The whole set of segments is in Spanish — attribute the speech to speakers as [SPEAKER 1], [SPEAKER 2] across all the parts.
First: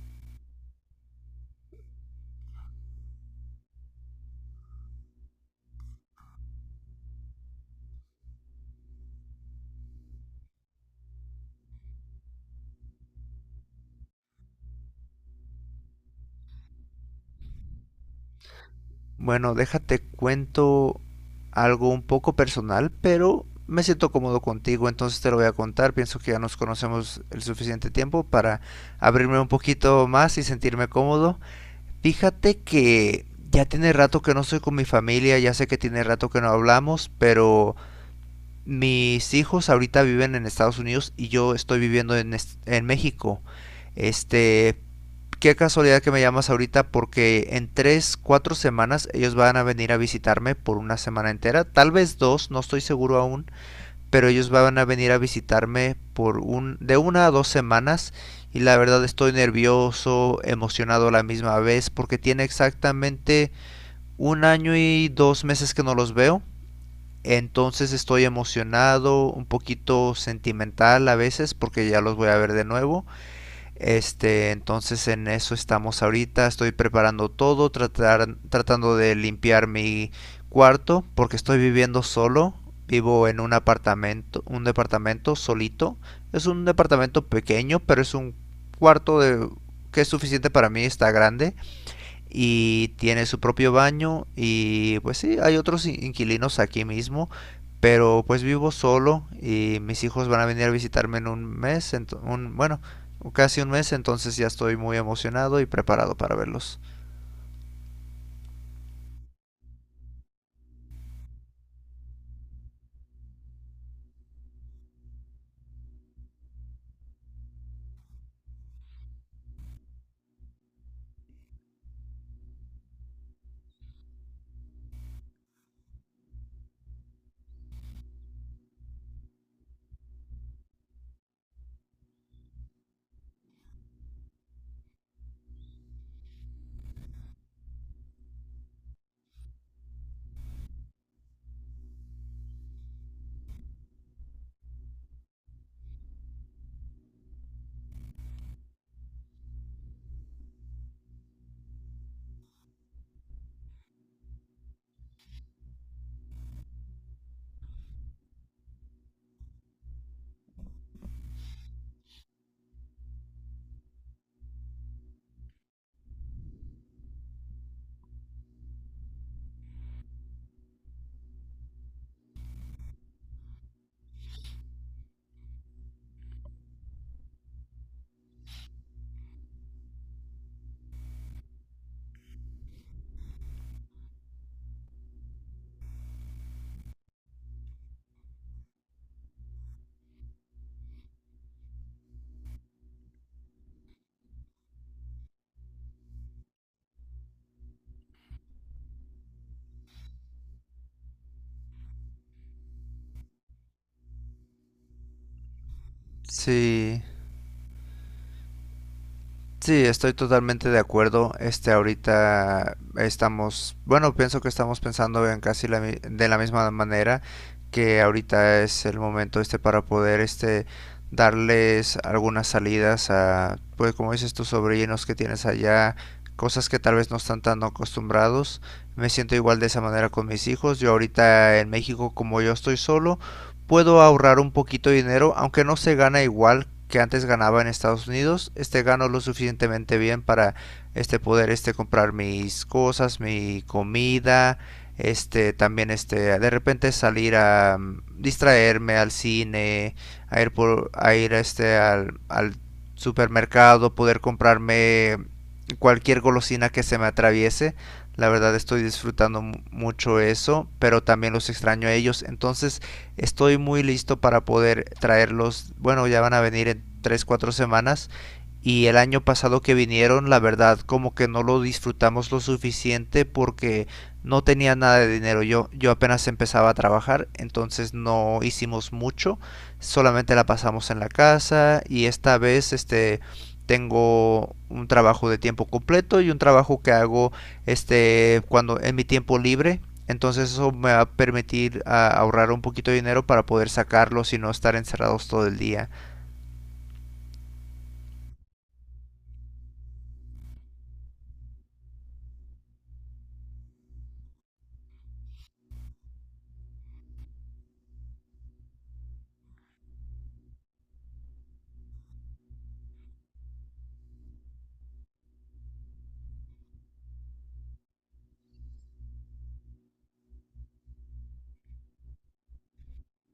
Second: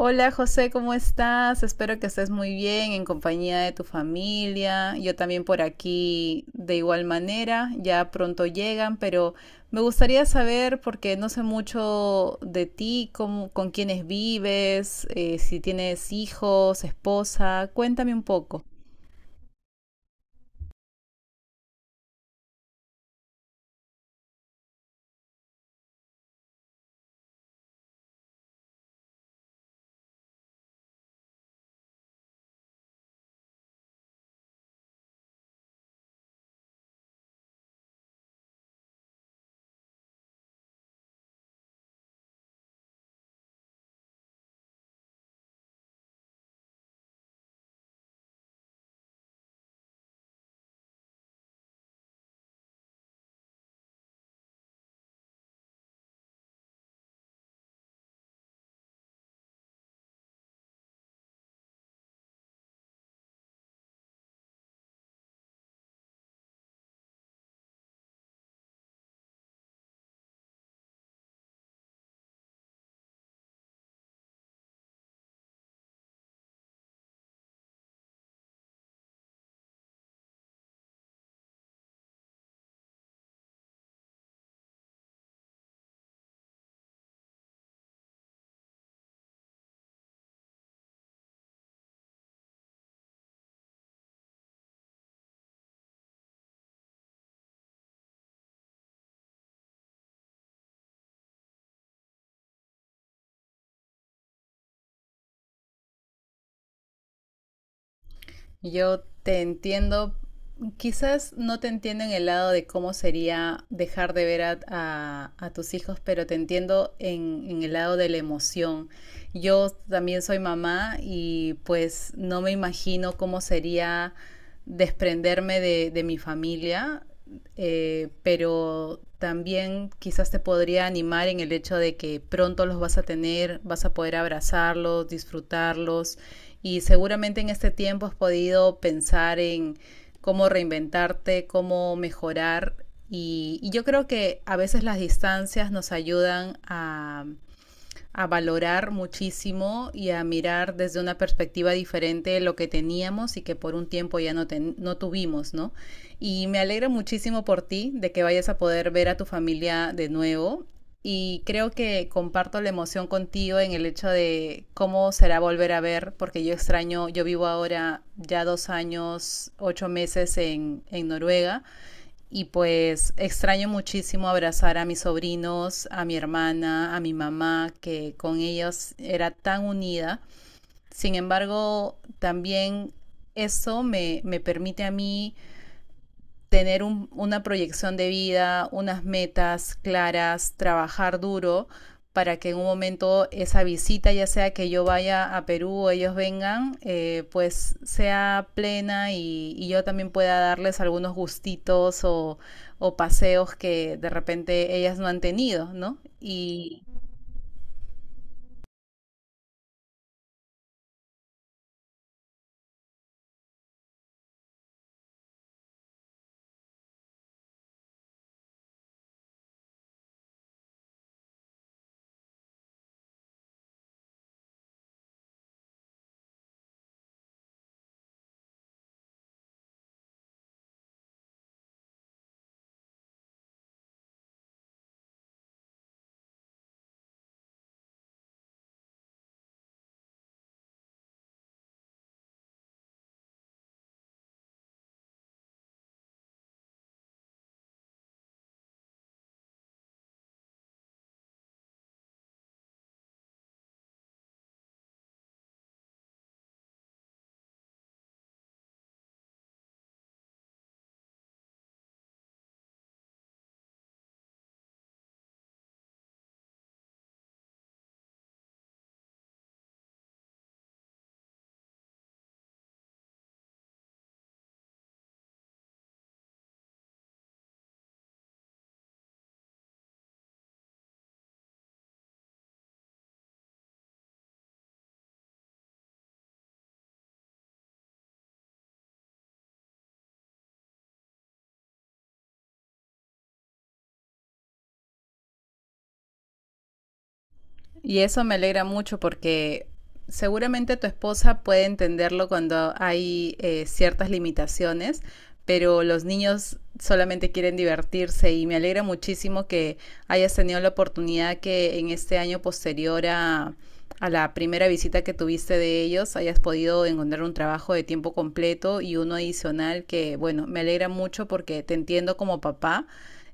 [SPEAKER 1] Hola José, ¿cómo estás? Espero que estés muy bien en compañía de tu familia. Yo también por aquí de igual manera, ya pronto llegan, pero me gustaría saber, porque no sé mucho de ti, con quiénes vives, si tienes hijos, esposa, cuéntame un poco.
[SPEAKER 2] Bueno, déjate cuento algo un poco personal, pero me siento cómodo contigo, entonces te lo voy a contar. Pienso que ya nos conocemos el suficiente tiempo para abrirme un poquito más y sentirme cómodo. Fíjate que ya tiene rato que no estoy con mi familia, ya sé que tiene rato que no hablamos, pero mis hijos ahorita viven en Estados Unidos y yo estoy viviendo en, en México. Este, Qué casualidad que me llamas ahorita porque en 3, 4 semanas ellos van a venir a visitarme por una semana entera, tal vez dos, no estoy seguro aún, pero ellos van a venir a visitarme por un de una a 2 semanas y la verdad estoy nervioso, emocionado a la misma vez porque tiene exactamente un año y 2 meses que no los veo. Entonces estoy emocionado, un poquito sentimental a veces porque ya los voy a ver de nuevo, entonces en eso estamos ahorita. Estoy preparando todo, tratando de limpiar mi cuarto porque estoy viviendo solo. Vivo en un apartamento, un departamento solito. Es un departamento pequeño, pero es un cuarto de, que es suficiente para mí, está grande y tiene su propio baño. Y pues sí, hay otros inquilinos aquí mismo, pero pues vivo solo y mis hijos van a venir a visitarme en un mes, en un, bueno, casi un mes, entonces ya estoy muy emocionado y preparado para verlos.
[SPEAKER 1] Yo te entiendo, quizás no te entiendo en el lado de cómo sería dejar de ver a tus hijos, pero te entiendo en el lado de la emoción. Yo también soy mamá y pues no me imagino cómo sería desprenderme de mi familia, pero también quizás te podría animar en el hecho de que pronto los vas a tener, vas a poder abrazarlos, disfrutarlos, y seguramente en este tiempo has podido pensar en cómo reinventarte, cómo mejorar, y yo creo que a veces las distancias nos ayudan a valorar muchísimo y a mirar desde una perspectiva diferente de lo que teníamos y que por un tiempo no tuvimos, ¿no? Me alegra muchísimo por ti de que vayas a poder ver a tu familia de nuevo, y creo que comparto la emoción contigo en el hecho de cómo será volver a ver, porque yo extraño, yo vivo ahora ya 2 años, 8 meses en Noruega, y pues extraño muchísimo abrazar a mis sobrinos, a mi hermana, a mi mamá, que con ellos era tan unida. Sin embargo, también eso me permite a mí tener una proyección de vida, unas metas claras, trabajar duro para que en un momento esa visita, ya sea que yo vaya a Perú o ellos vengan, pues sea plena y yo también pueda darles algunos gustitos o paseos que de repente ellas no han tenido, ¿no?
[SPEAKER 2] Sí, sí, estoy totalmente de acuerdo. Ahorita estamos, bueno, pienso que estamos pensando en casi de la misma manera, que ahorita es el momento para poder darles algunas salidas a, pues como dices, tus sobrinos que tienes allá, cosas que tal vez no están tan acostumbrados. Me siento igual de esa manera con mis hijos. Yo ahorita en México, como yo estoy solo, puedo ahorrar un poquito de dinero, aunque no se gana igual que antes ganaba en Estados Unidos. Gano lo suficientemente bien para poder comprar mis cosas, mi comida, también de repente salir a distraerme al cine, a ir al supermercado, poder comprarme cualquier golosina que se me atraviese. La verdad estoy disfrutando mucho eso, pero también los extraño a ellos. Entonces, estoy muy listo para poder traerlos. Bueno, ya van a venir en 3, 4 semanas y el año pasado que vinieron, la verdad, como que no lo disfrutamos lo suficiente porque no tenía nada de dinero. Yo apenas empezaba a trabajar, entonces no hicimos mucho, solamente la pasamos en la casa. Y esta vez tengo un trabajo de tiempo completo y un trabajo que hago cuando en mi tiempo libre, entonces eso me va a permitir ahorrar un poquito de dinero para poder sacarlo y no estar encerrados todo el día.
[SPEAKER 1] Y eso me alegra mucho porque seguramente tu esposa puede entenderlo cuando hay ciertas limitaciones, pero los niños solamente quieren divertirse y me alegra muchísimo que hayas tenido la oportunidad que en este año posterior a la primera visita que tuviste de ellos hayas podido encontrar un trabajo de tiempo completo y uno adicional que, bueno, me alegra mucho porque te entiendo como papá,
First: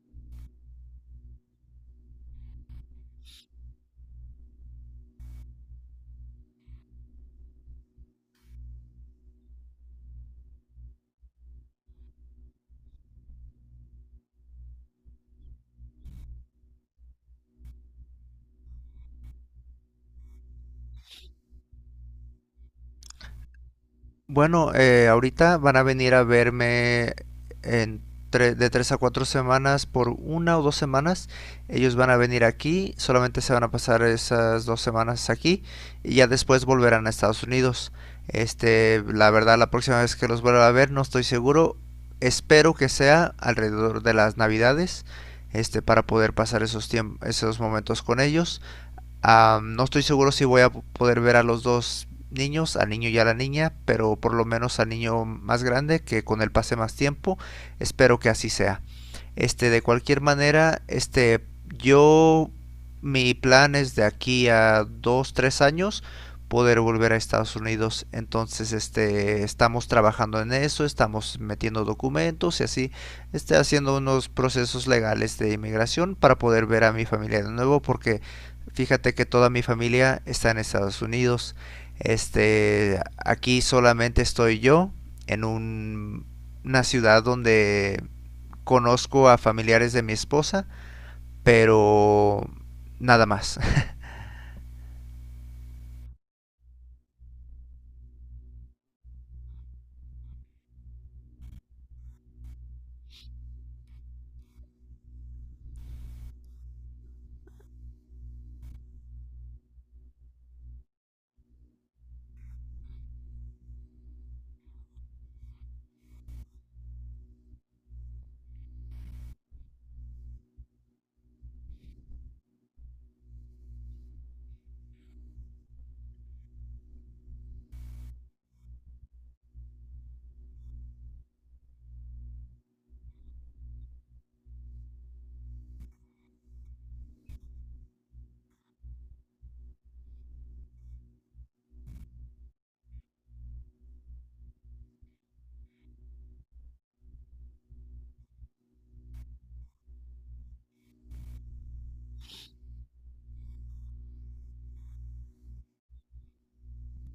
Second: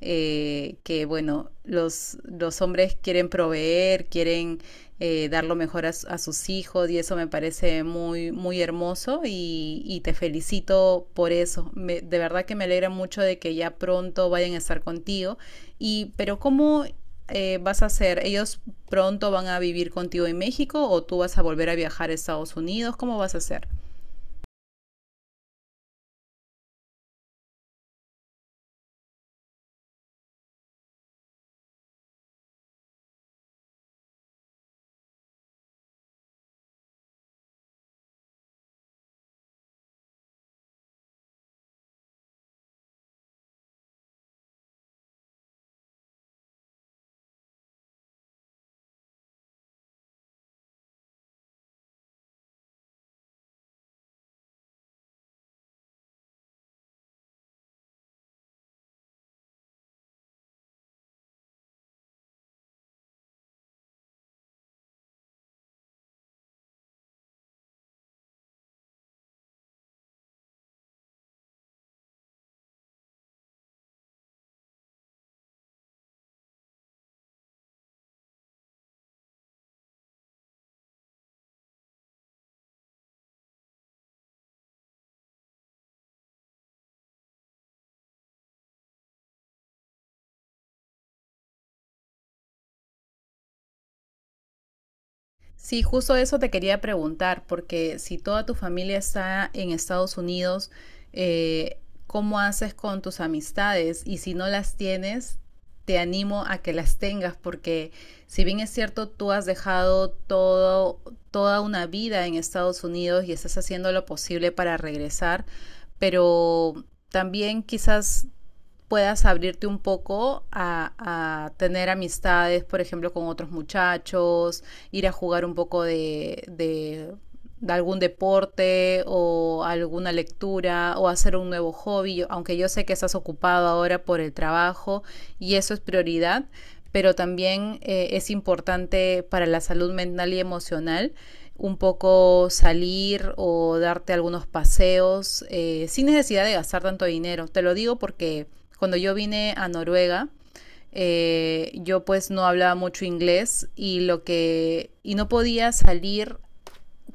[SPEAKER 1] que bueno, los hombres quieren proveer, quieren, dar lo mejor a sus hijos y eso me parece muy, muy hermoso y te felicito por eso. De verdad que me alegra mucho de que ya pronto vayan a estar contigo. Y, pero ¿cómo, vas a hacer? ¿Ellos pronto van a vivir contigo en México o tú vas a volver a viajar a Estados Unidos? ¿Cómo vas a hacer?
[SPEAKER 2] Bueno, ahorita van a venir a verme en de 3 a 4 semanas, por una o 2 semanas. Ellos van a venir aquí, solamente se van a pasar esas 2 semanas aquí y ya después volverán a Estados Unidos. La verdad, la próxima vez que los vuelva a ver, no estoy seguro. Espero que sea alrededor de las Navidades, para poder pasar esos tiempos, esos momentos con ellos. Ah, no estoy seguro si voy a poder ver a los dos niños, al niño y a la niña, pero por lo menos al niño más grande, que con él pase más tiempo, espero que así sea. De cualquier manera, yo, mi plan es de aquí a 2, 3 años poder volver a Estados Unidos. Entonces, estamos trabajando en eso, estamos metiendo documentos y así, haciendo unos procesos legales de inmigración para poder ver a mi familia de nuevo, porque fíjate que toda mi familia está en Estados Unidos. Aquí solamente estoy yo en una ciudad donde conozco a familiares de mi esposa, pero nada más.
[SPEAKER 1] Sí, justo eso te quería preguntar, porque si toda tu familia está en Estados Unidos, eh, ¿cómo haces con tus amistades? Y si no las tienes, te animo a que las tengas, porque si bien es cierto, tú has dejado todo, toda una vida en Estados Unidos y estás haciendo lo posible para regresar, pero también quizás puedas abrirte un poco tener amistades, por ejemplo, con otros muchachos, ir a jugar un poco algún deporte o alguna lectura o hacer un nuevo hobby, aunque yo sé que estás ocupado ahora por el trabajo y eso es prioridad, pero también, es importante para la salud mental y emocional un poco salir o darte algunos paseos, sin necesidad de gastar tanto dinero. Te lo digo porque cuando yo vine a Noruega, yo pues no hablaba mucho inglés y lo que y no podía salir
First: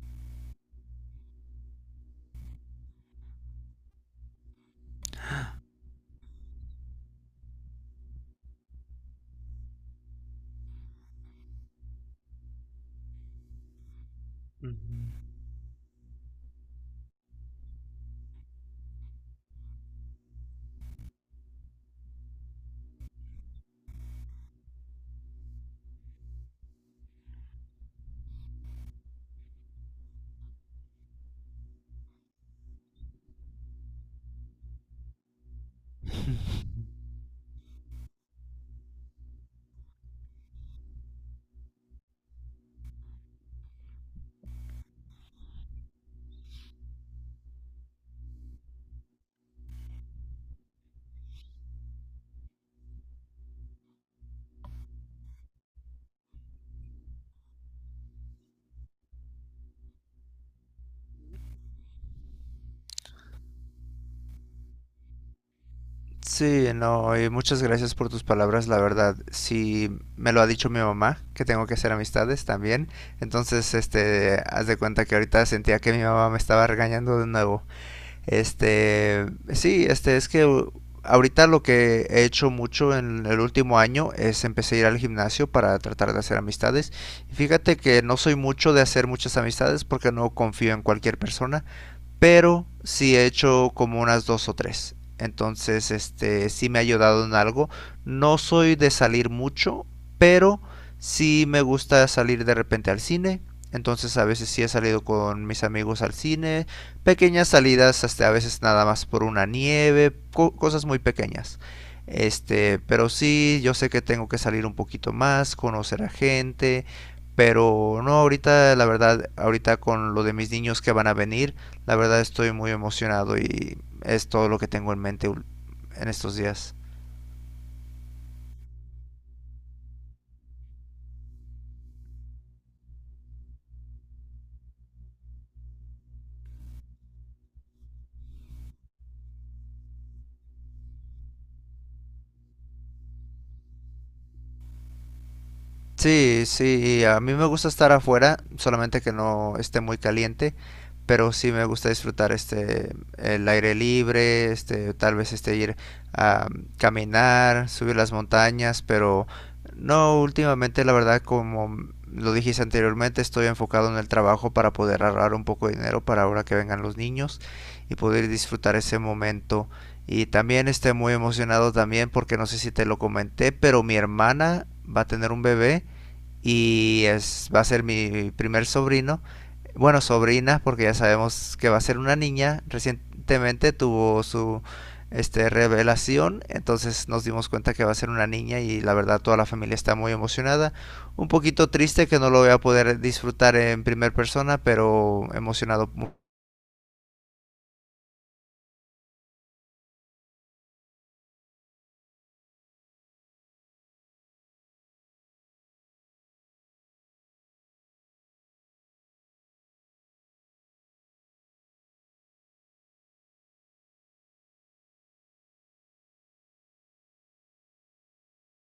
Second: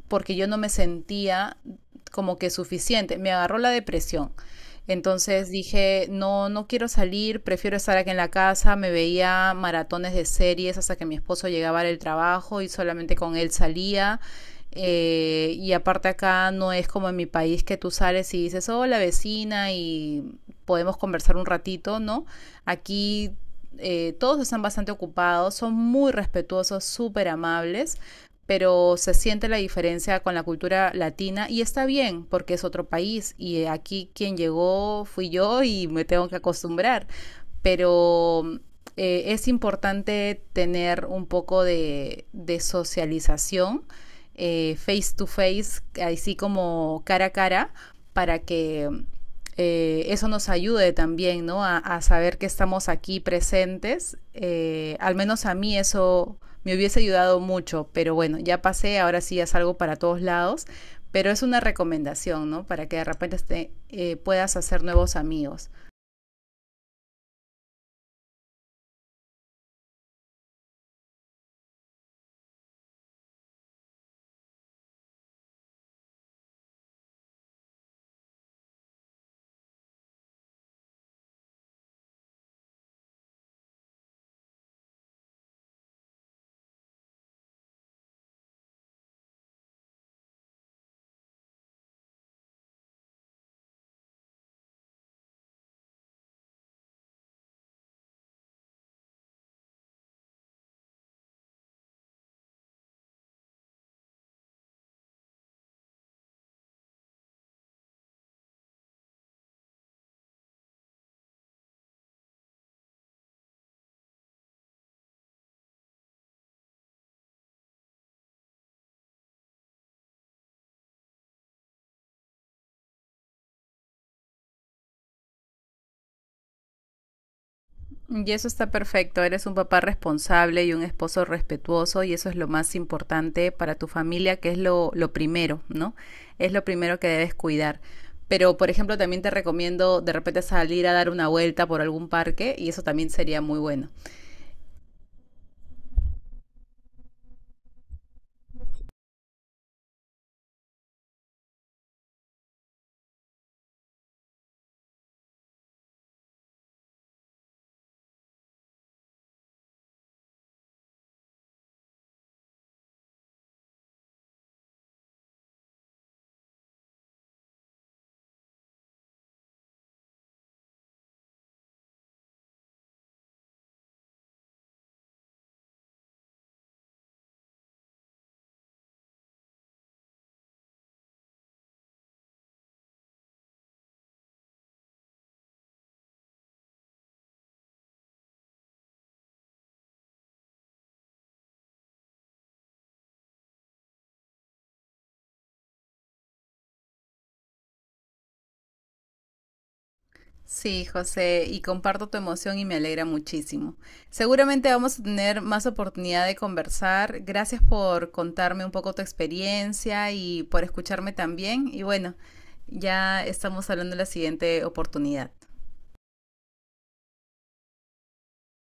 [SPEAKER 1] porque yo no me sentía como que suficiente. Me agarró la depresión. Entonces dije, no, no quiero salir, prefiero estar aquí en la casa. Me veía maratones de series hasta que mi esposo llegaba del trabajo y solamente con él salía. Y aparte acá no es como en mi país que tú sales y dices, hola vecina, y podemos conversar un ratito, ¿no? Aquí, todos están bastante ocupados, son muy respetuosos, súper amables, pero se siente la diferencia con la cultura latina y está bien porque es otro país y aquí quien llegó fui yo y me tengo que acostumbrar, pero, es importante tener un poco de socialización, face to face, así como cara a cara, para que, eso nos ayude también, ¿no? A saber que estamos aquí presentes. Al menos a mí eso me hubiese ayudado mucho, pero bueno, ya pasé, ahora sí ya salgo para todos lados, pero es una recomendación, ¿no? Para que de repente te, puedas hacer nuevos amigos.
[SPEAKER 2] Sí, no, y muchas gracias por tus palabras, la verdad. Sí, me lo ha dicho mi mamá, que tengo que hacer amistades también. Entonces, haz de cuenta que ahorita sentía que mi mamá me estaba regañando de nuevo. Este, sí, es que, ahorita lo que he hecho mucho en el último año es empecé a ir al gimnasio para tratar de hacer amistades. Y fíjate que no soy mucho de hacer muchas amistades porque no confío en cualquier persona, pero sí he hecho como unas dos o tres. Entonces, sí me ha ayudado en algo. No soy de salir mucho, pero sí me gusta salir de repente al cine. Entonces, a veces sí he salido con mis amigos al cine. Pequeñas salidas, hasta a veces nada más por una nieve, cosas muy pequeñas. Pero sí, yo sé que tengo que salir un poquito más, conocer a gente, pero no ahorita, la verdad, ahorita con lo de mis niños que van a venir, la verdad estoy muy emocionado y es todo lo que tengo en mente en estos días.
[SPEAKER 1] Y eso está perfecto, eres un papá responsable y un esposo respetuoso y eso es lo más importante para tu familia, que es lo primero, ¿no? Es lo primero que debes cuidar. Pero, por ejemplo, también te recomiendo de repente salir a dar una vuelta por algún parque y eso también sería muy bueno.
[SPEAKER 2] Sí, sí, a mí me gusta estar afuera, solamente que no esté muy caliente, pero sí me gusta disfrutar el aire libre, tal vez ir a caminar, subir las montañas, pero no últimamente, la verdad, como lo dijiste anteriormente, estoy enfocado en el trabajo para poder ahorrar un poco de dinero para ahora que vengan los niños y poder disfrutar ese momento. Y también estoy muy emocionado también porque no sé si te lo comenté, pero mi hermana va a tener un bebé y es, va a ser mi primer sobrino. Bueno, sobrina, porque ya sabemos que va a ser una niña. Recientemente tuvo su revelación, entonces nos dimos cuenta que va a ser una niña y la verdad toda la familia está muy emocionada. Un poquito triste que no lo voy a poder disfrutar en primera persona, pero emocionado
[SPEAKER 1] Sí, José, y comparto tu emoción y me alegra muchísimo. Seguramente vamos a tener más oportunidad de conversar. Gracias por contarme un poco tu experiencia y por escucharme también. Y bueno, ya estamos hablando de la siguiente oportunidad.